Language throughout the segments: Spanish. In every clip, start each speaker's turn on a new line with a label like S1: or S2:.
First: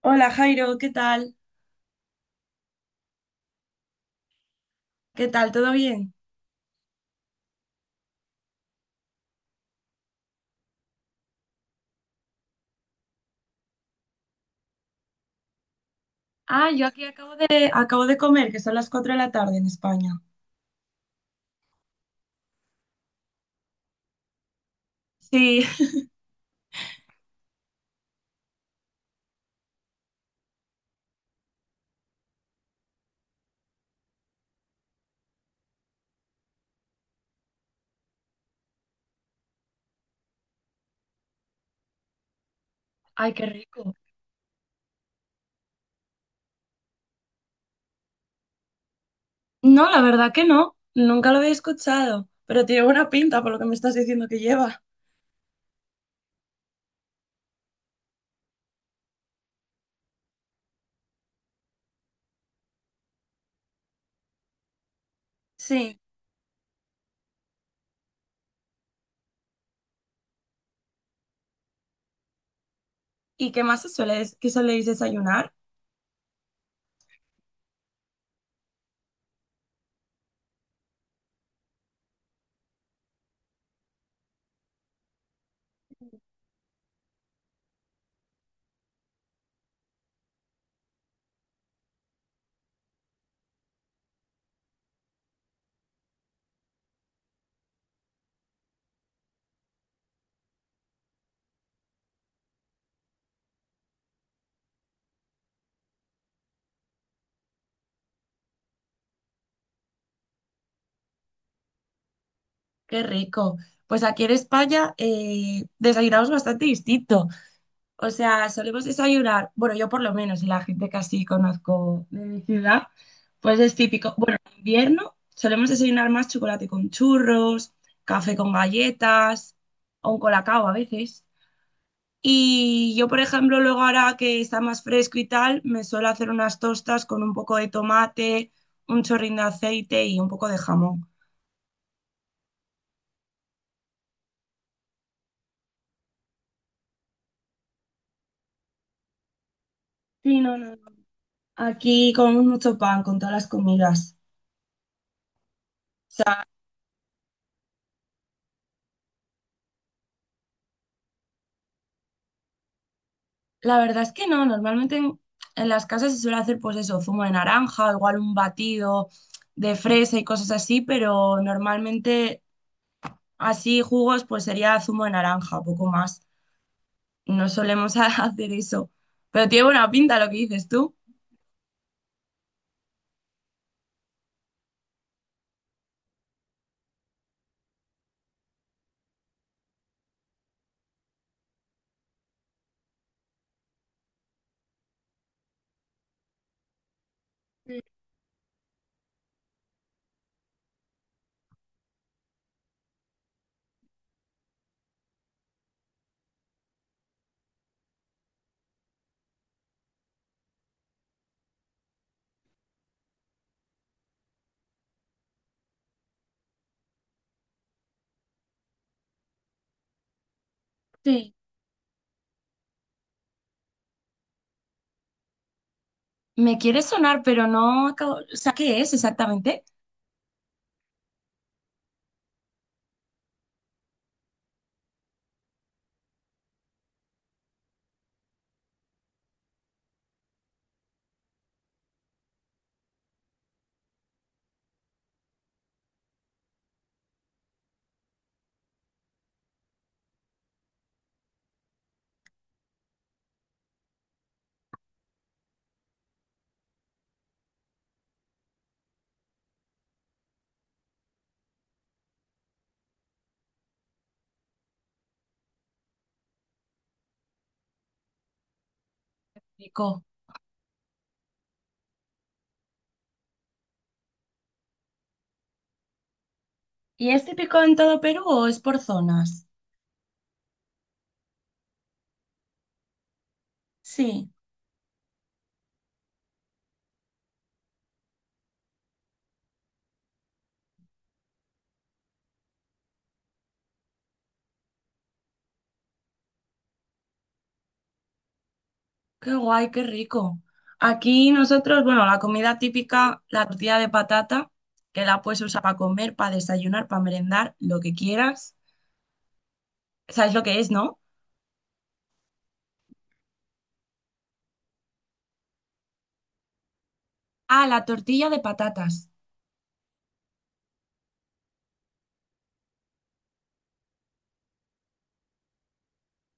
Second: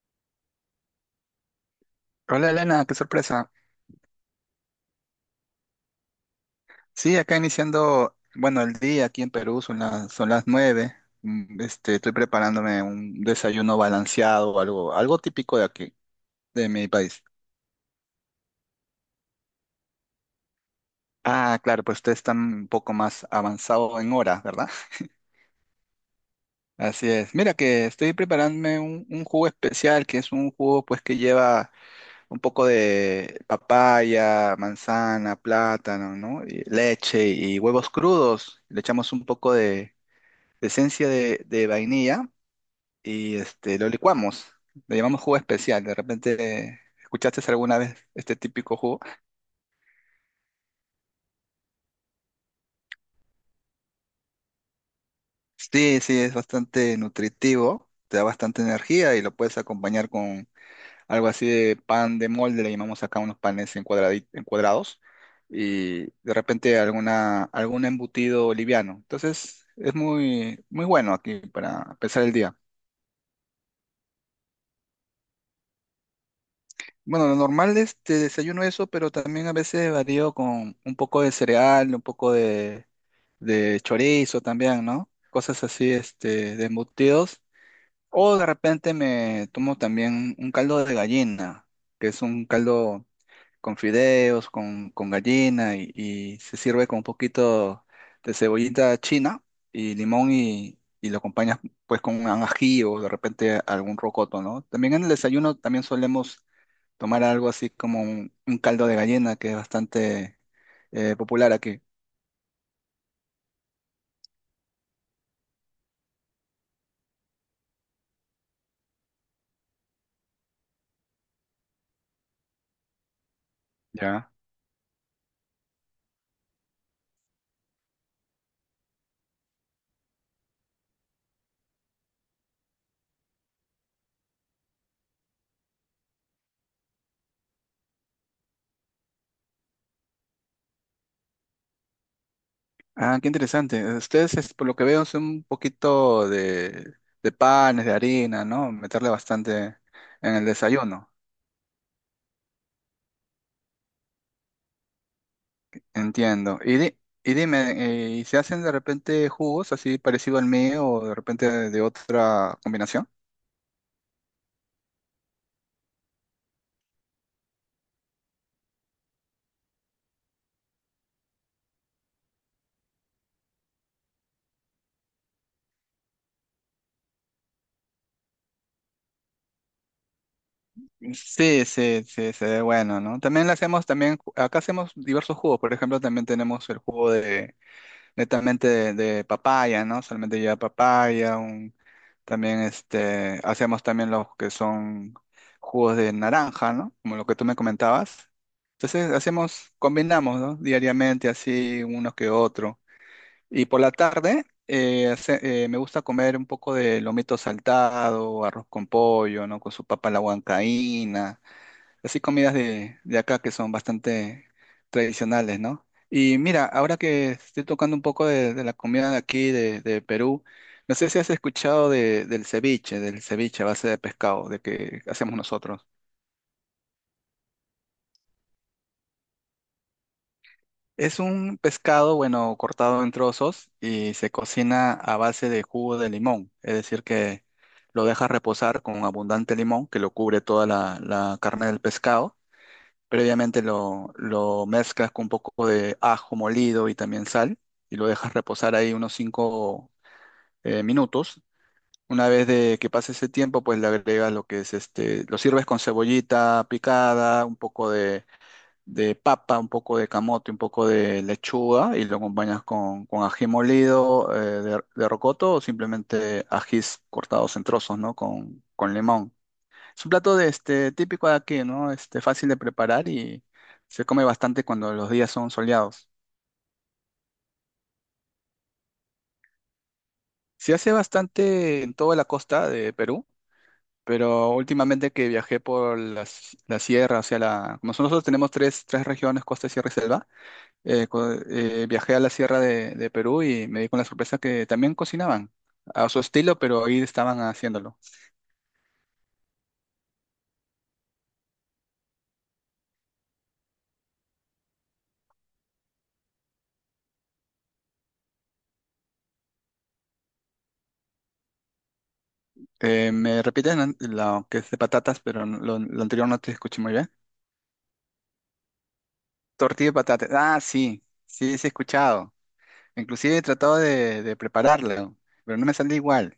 S1: Hola Jairo, ¿qué tal?
S2: Hola Elena, qué sorpresa.
S1: ¿Qué tal? ¿Todo bien?
S2: Sí, acá iniciando, bueno, el día aquí en Perú son las 9. Estoy preparándome un desayuno balanceado, algo típico de aquí, de
S1: Ah, yo
S2: mi
S1: aquí
S2: país.
S1: acabo de comer, que son las 4 de la tarde en España.
S2: Ah, claro, pues ustedes están un poco más avanzado en horas, ¿verdad?
S1: Sí,
S2: Así es. Mira que estoy preparándome un jugo especial, que es un jugo pues que lleva un poco de papaya, manzana, plátano, ¿no? Y leche y huevos crudos. Le echamos un poco de esencia de vainilla
S1: ay,
S2: y
S1: qué
S2: lo
S1: rico.
S2: licuamos. Le llamamos jugo especial. De repente, ¿escuchaste alguna vez este típico jugo?
S1: No, la verdad que no, nunca lo había escuchado, pero tiene buena pinta por lo que me estás diciendo que lleva.
S2: Sí, sí, es bastante nutritivo, te da bastante energía y lo puedes acompañar con algo así de pan de molde, le llamamos acá unos panes en en cuadrados
S1: Sí,
S2: y de repente algún embutido liviano. Entonces, es muy, muy bueno aquí para empezar el día.
S1: ¿y qué más se suele, qué soléis desayunar?
S2: Bueno, lo normal es te desayuno eso, pero también a veces varío con un poco de cereal, un poco de chorizo también, ¿no? Cosas así, este, de embutidos. O de repente me tomo también un caldo de gallina, que es un caldo con fideos, con gallina, y se sirve con un poquito de cebollita china y limón y lo acompañas pues con un ají o de repente algún rocoto, ¿no? También en el desayuno también solemos tomar algo así como un caldo de gallina que es bastante popular aquí.
S1: Qué rico. Pues aquí en España desayunamos bastante distinto. O sea, solemos desayunar, bueno, yo por lo menos, y la gente que así conozco de mi ciudad, pues es típico.
S2: Ya.
S1: Bueno, en invierno solemos desayunar más chocolate con churros, café con galletas o un colacao a veces. Y yo, por ejemplo, luego ahora que está más fresco y tal, me suelo hacer unas tostas con un poco de tomate, un chorrín de aceite y un poco de jamón.
S2: Ah, qué interesante. Ustedes, por lo que veo, son un poquito de panes, de harina, ¿no? Meterle bastante en
S1: Sí,
S2: el
S1: no, no, no.
S2: desayuno.
S1: Aquí comemos mucho pan con todas las comidas.
S2: Entiendo. Y, y dime, ¿y se hacen de repente jugos así parecido al mío o de repente de otra combinación?
S1: La verdad es que no, normalmente en las casas se suele hacer pues eso, zumo de naranja, igual un batido de fresa y cosas así, pero normalmente así jugos pues sería zumo de naranja, poco más. No solemos hacer eso, pero tiene buena pinta lo que dices tú.
S2: Sí, sí, sí, se ve bueno, ¿no? También le hacemos, también, acá hacemos diversos jugos. Por ejemplo, también tenemos el jugo de netamente de papaya, ¿no? Solamente lleva papaya, también hacemos también los que son jugos de naranja, ¿no? Como lo que tú me comentabas. Entonces hacemos, combinamos, ¿no? Diariamente así, uno que otro. Y por la tarde me gusta comer un poco de lomito saltado, arroz con pollo, ¿no? Con su papa a la huancaína. Así comidas de acá que son bastante tradicionales, ¿no? Y mira, ahora que estoy tocando un poco de la comida de aquí, de Perú, no sé si has
S1: Sí.
S2: escuchado del ceviche a base de pescado, de que hacemos nosotros.
S1: Me quiere sonar, pero no acabo, o sea, ¿qué es exactamente?
S2: Es un pescado, bueno, cortado en trozos y se cocina a base de jugo de limón, es decir, que lo dejas reposar con abundante limón que lo cubre toda la carne del pescado. Previamente lo mezclas con un poco de ajo molido y también sal y lo dejas reposar ahí unos 5 minutos. Una vez de que pase ese tiempo, pues le agregas lo que es lo sirves con cebollita picada, un poco de papa, un poco de camote, un poco de lechuga y lo acompañas con ají molido de rocoto o simplemente ajís cortados en trozos, ¿no? Con limón.
S1: Pico.
S2: Es un plato de este típico de aquí, ¿no? Este fácil de preparar y se come bastante cuando los días son soleados.
S1: ¿Y es típico en todo Perú o es por zonas?
S2: Se hace bastante en toda la costa de Perú,
S1: Sí.
S2: pero últimamente que viajé por la sierra, o sea, como nosotros tenemos tres regiones, costa, sierra y selva, viajé a la sierra de Perú y me di con la sorpresa que también cocinaban a su estilo, pero ahí estaban haciéndolo.
S1: Qué guay, qué rico. Aquí nosotros, bueno, la comida típica, la tortilla de patata, que la puedes usar para comer, para desayunar, para merendar, lo que quieras. ¿Sabes lo que es, no?
S2: Me repiten lo que es de patatas, pero lo anterior no te escuché muy bien.
S1: Ah, la tortilla de patatas.
S2: Tortilla de patatas. Ah, sí, sí, sí he escuchado. Inclusive he tratado de prepararlo, pero no me sale igual.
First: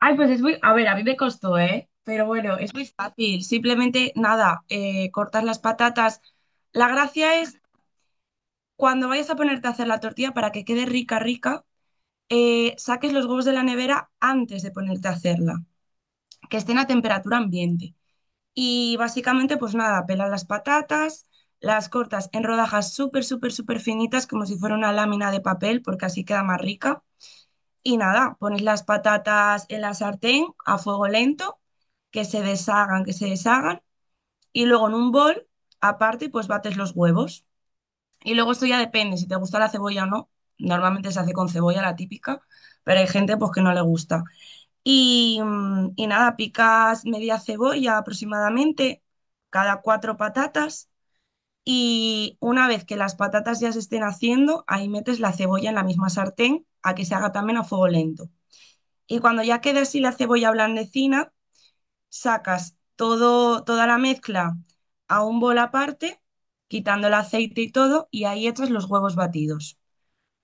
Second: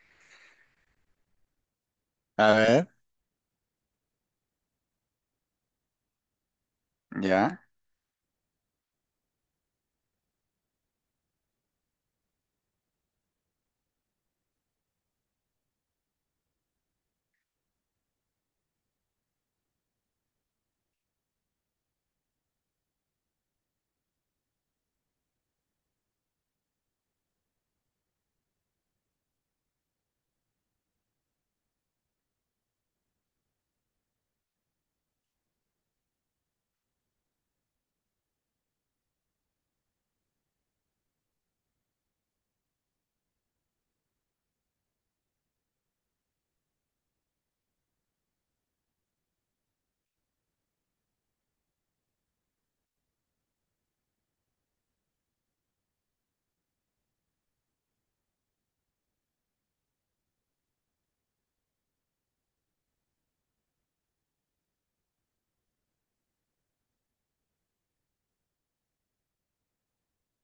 S1: Ay, pues es muy... A ver, a mí me costó, ¿eh? Pero
S2: A
S1: bueno, es muy
S2: ver,
S1: fácil. Simplemente, nada, cortas las patatas. La gracia es
S2: ya.
S1: cuando vayas a ponerte a hacer la tortilla para que quede rica, rica, saques los huevos de la nevera antes de ponerte a hacerla, que estén a temperatura ambiente. Y básicamente, pues nada, pelas las patatas, las cortas en rodajas súper, súper, súper finitas, como si fuera una lámina de papel, porque así queda más rica. Y nada, pones las patatas en la sartén a fuego lento, que se deshagan, que se deshagan. Y luego en un bol, aparte, pues bates los huevos. Y luego esto ya depende si te gusta la cebolla o no. Normalmente se hace con cebolla, la típica, pero hay gente pues que no le gusta. Y, y nada, picas media cebolla aproximadamente, cada cuatro patatas. Y una vez que las patatas ya se estén haciendo, ahí metes la cebolla en la misma sartén a que se haga también a fuego lento. Y cuando ya quede así la cebolla blandecina, sacas todo, toda la mezcla a un bol aparte, quitando el aceite y todo, y ahí echas los huevos batidos,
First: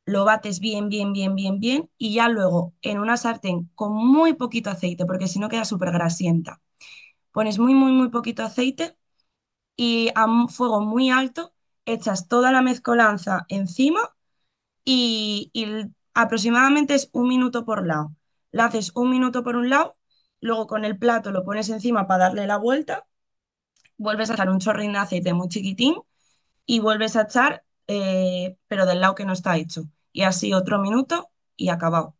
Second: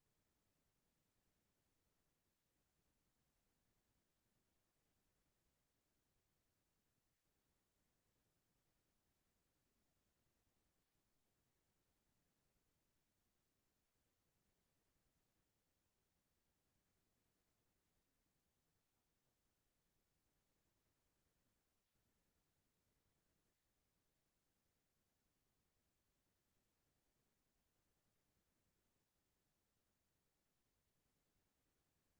S1: lo bates bien, bien, bien, bien, bien, y ya luego en una sartén con muy poquito aceite, porque si no queda súper grasienta, pones muy, muy, muy poquito aceite y a un fuego muy alto echas toda la mezcolanza encima y aproximadamente es un minuto por lado. La haces un minuto por un lado, luego con el plato lo pones encima para darle la vuelta, vuelves a echar un chorrín de aceite muy chiquitín y vuelves a echar, pero del lado que no está hecho. Y así otro minuto y acabado.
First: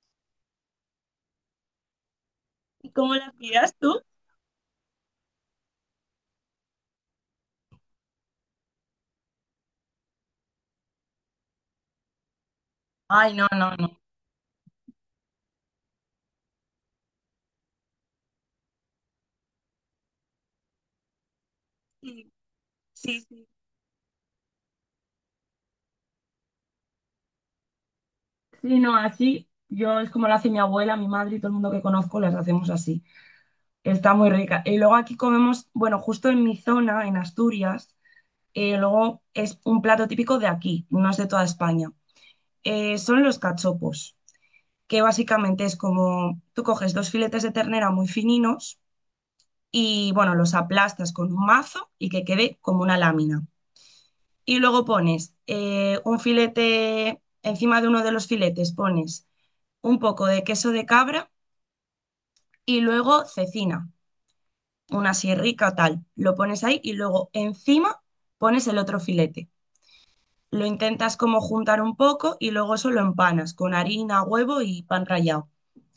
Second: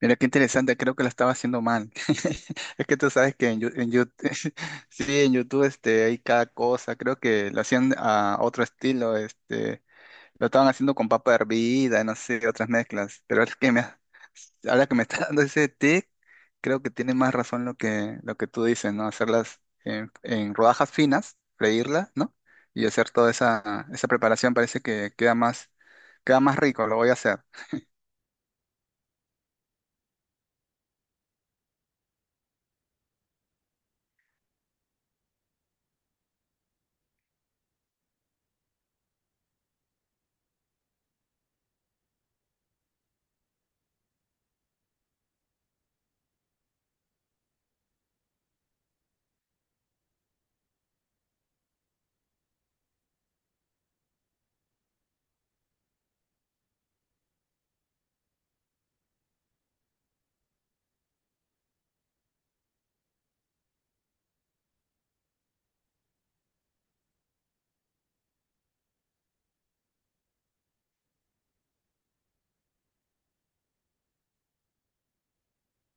S2: Mira qué interesante, creo que lo estaba haciendo mal. Es que tú
S1: ¿Cómo la
S2: sabes que en,
S1: hacías
S2: en
S1: tú?
S2: YouTube, sí, en YouTube hay cada cosa. Creo que lo hacían a otro estilo, lo estaban haciendo con papa hervida, no sé, otras mezclas.
S1: Ay,
S2: Pero
S1: no,
S2: es que
S1: no, no.
S2: ahora que me está dando ese tic, creo que tiene más razón lo que tú dices, ¿no? Hacerlas en rodajas finas, freírlas,
S1: Sí,
S2: ¿no? Y hacer
S1: sí,
S2: toda
S1: sí.
S2: esa preparación parece que queda más rico, lo voy a hacer.
S1: Sí, no, así yo es como lo hace mi abuela, mi madre y todo el mundo que conozco, las hacemos así. Está muy rica. Y luego aquí comemos, bueno, justo en mi zona, en Asturias, luego es un plato típico de aquí, no es de toda España. Son los cachopos, que básicamente es como tú coges dos filetes de ternera muy fininos y, bueno, los aplastas con un mazo y que quede como una lámina. Y luego pones un filete, encima de uno de los filetes pones un poco de queso de cabra y luego cecina, una así rica tal. Lo pones ahí y luego encima pones el otro filete. Lo intentas como juntar un poco y luego eso lo empanas con harina, huevo y pan rallado.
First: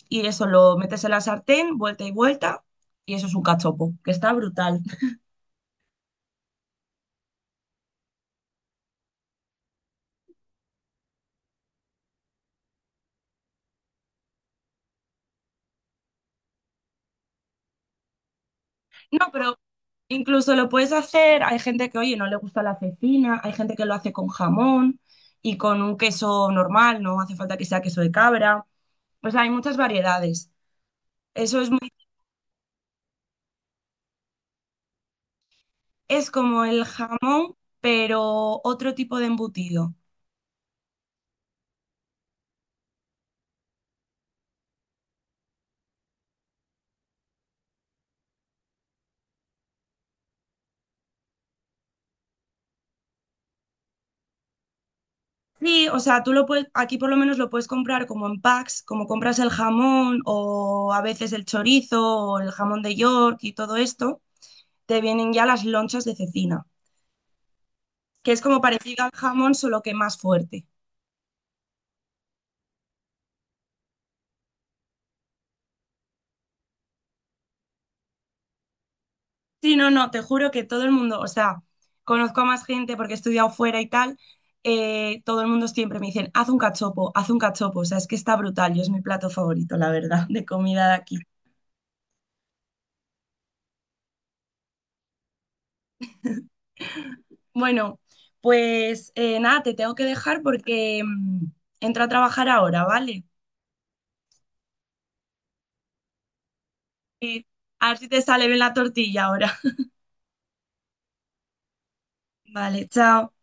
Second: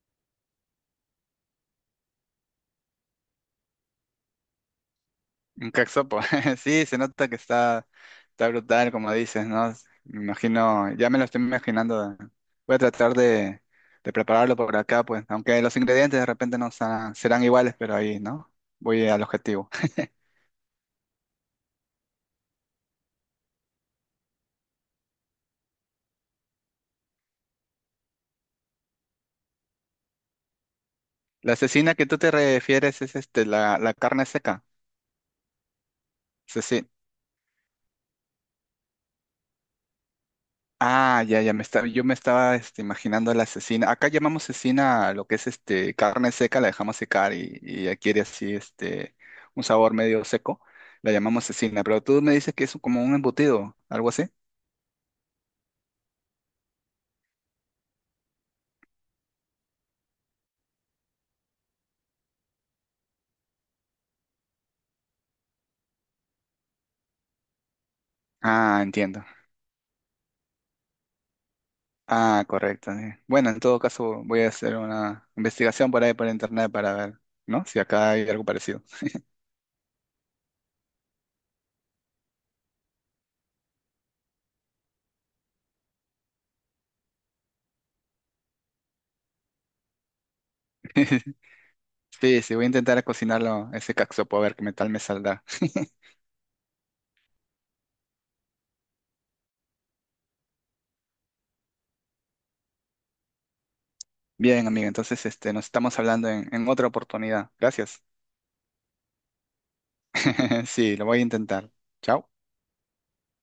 S1: Y eso lo metes en la sartén, vuelta y vuelta, y eso es un cachopo, que está brutal.
S2: Un caxopo. Sí, se nota que está, está brutal, como dices, ¿no? Me imagino, ya me lo estoy imaginando. Voy a tratar de prepararlo por acá, pues, aunque los ingredientes de repente no serán iguales, pero ahí, ¿no? Voy al
S1: No, pero
S2: objetivo.
S1: incluso lo puedes hacer, hay gente que, oye, no le gusta la cecina, hay gente que lo hace con jamón y con un queso normal, no hace falta que sea queso de cabra. O sea, hay muchas variedades.
S2: La
S1: Eso es muy,
S2: cecina que tú te refieres es la carne seca.
S1: es como el jamón, pero otro tipo de embutido.
S2: Ah, ya, ya me estaba, yo me estaba imaginando a la cecina. Acá llamamos cecina a lo que es este carne seca, la dejamos secar y adquiere así este un sabor medio seco. La llamamos cecina, pero tú me dices que es como un embutido, algo así.
S1: Sí, o sea, tú lo puedes, aquí por lo menos lo puedes comprar como en packs, como compras el jamón o a veces el chorizo o el jamón de York y todo esto, te vienen ya las lonchas de cecina, que es como
S2: Ah,
S1: parecido al
S2: entiendo.
S1: jamón, solo que más fuerte.
S2: Ah, correcto. Sí. Bueno, en todo caso voy a hacer una investigación por ahí por internet para ver, ¿no? Si acá hay algo parecido.
S1: Sí, no, no, te juro que todo el mundo, o sea, conozco a más gente porque he estudiado fuera y tal, todo el mundo siempre me dicen, haz un cachopo, o sea, es que está brutal y es mi plato favorito, la verdad, de comida de aquí.
S2: Sí, sí, voy a intentar cocinarlo ese caxopo a ver qué tal me saldrá.
S1: Bueno, pues nada, te tengo que dejar porque entro a trabajar ahora, ¿vale?
S2: Bien, amigo, entonces nos estamos hablando en otra
S1: Eh,
S2: oportunidad.
S1: a ver
S2: Gracias.
S1: si te sale bien la tortilla ahora.
S2: Sí, lo voy a intentar. Chao.
S1: Vale, chao.